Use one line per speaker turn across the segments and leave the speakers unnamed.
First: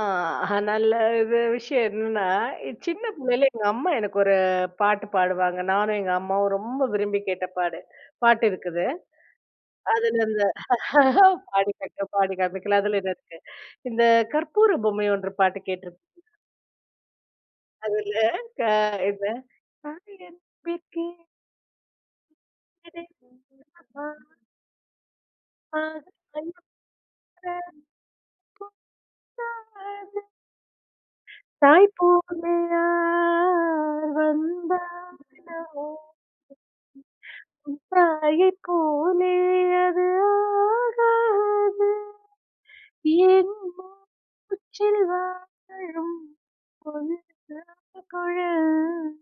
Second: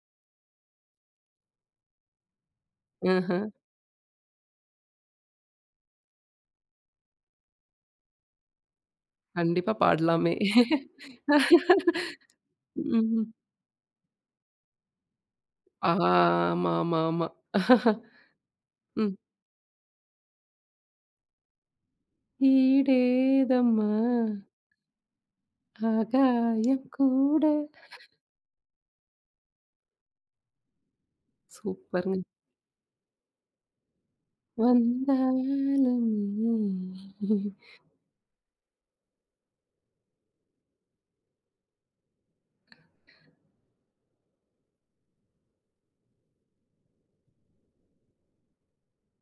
ஆ நல்ல விஷயம் என்னன்னா, சின்ன பிள்ளையில
ம்ஹும்.
எங்க அம்மா எனக்கு ஒரு பாட்டு பாடுவாங்க. நானும், எங்க அம்மாவும் ரொம்ப விரும்பி கேட்ட பாடு பாட்டு இருக்குது.
கண்டிப்பா,
அதுல
பாடலாமே!
அந்த ஆஹ்ஹ, பாடி காற்றேன், பாடி காமிக்கலாம் அதுல என்ன
ம்ஹ்ம்.
இருக்கு "இந்த கற்பூர பொம்மை ஒன்று" பாட்டு கேட்டுருக்
ஆஹா. ஆமா, ஆமா, ஆமா.
அதுல க
ம்.
என்ன. [unintelligible] [unintelligible]
ஈடேதம்மா
அ. அ,
அகாயம் கூட.
[unintelligible]
சூப்பருங்க!
தாய்ப்போலயா நான் ஆ வந்து ஆடவோ
வந்தாலுமே
[unintelligible] போல அது ஆகாது என் போ [unintelligible] உச்சில் வாழும். [unintelligible]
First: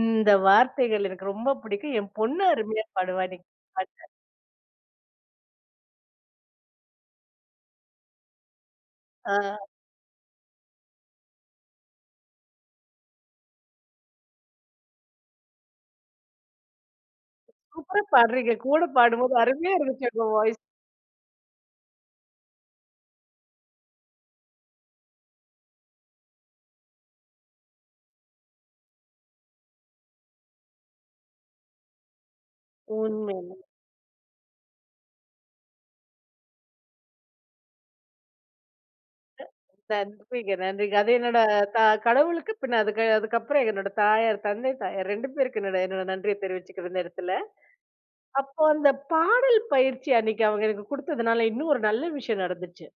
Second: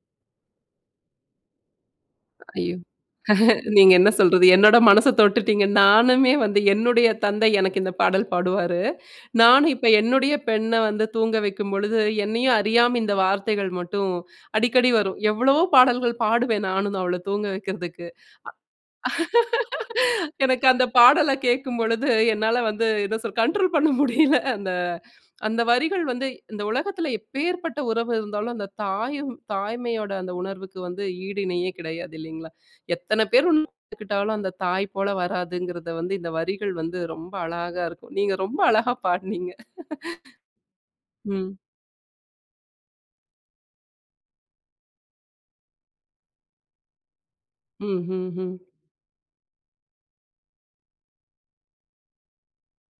இந்த வார்த்தைகள் எனக்கு ரொம்ப பிடிக்கும். என் பொண்ணு
ஐயோ!
அருமையா பாடுவா. இந்த
நீங்க
பாட்ட
என்ன சொல்றது, என்னோட மனச தொட்டுட்டீங்க. நானுமே வந்து என்னுடைய தந்தை எனக்கு இந்த பாடல் பாடுவாரு.
ஆ.
நானும் இப்ப என்னுடைய பெண்ண வந்து தூங்க வைக்கும் பொழுது என்னையும் அறியாம இந்த வார்த்தைகள் மட்டும் அடிக்கடி வரும். எவ்வளவோ பாடல்கள் பாடுவேன் நானும் அவள தூங்க
சூப்பர்றா
வைக்கிறதுக்கு. அ
பாடுறீங்க. கூட பாடும்போது அருமையா இருந்துச்சு. உங்க வாய்ஸ்.
எனக்கு அந்த பாடல கேட்கும்பொழுது என்னால வந்து, என்ன சொல்றது கண்ட்ரோல் பண்ண முடியல. அந்த அந்த வரிகள் வந்து இந்த உலகத்துல எப்பேற்பட்ட உறவு இருந்தாலும் அந்த தாயும், தாய்மையோட அந்த உணர்வுக்கு வந்து ஈடு இணையே கிடையாது இல்லைங்களா, எத்தனை பேர்
உண்மையாலுமே!
உக்கிட்டாலும் அந்த தாய் போல வராதுங்கிறத வந்து இந்த வரிகள் வந்து ரொம்ப அழகா இருக்கும். நீங்க ரொம்ப அழகா
அ
பாடுனீங்க.
நன்றிங்க, நன்றிங்க. அது என்னோட
ம்.
த கடவுளுக்கு பின்ன அதுக்கு அதுக்கப்புறம் என்னோடய தாயார், தந்தை, தாயார் 2 பேருக்கும் என்னோட என்னோட நன்றிய தெரிவிச்சுக்கிரும் இந்த இடத்துல.
ம், ம்,
அப்போ
ம்.
அந்த பாடல் பயிற்சி அன்னைக்கு அவங்க எனக்கு குடுத்ததுனால இன்னும் ஒரு நல்ல விஷயம் நடந்துச்சு.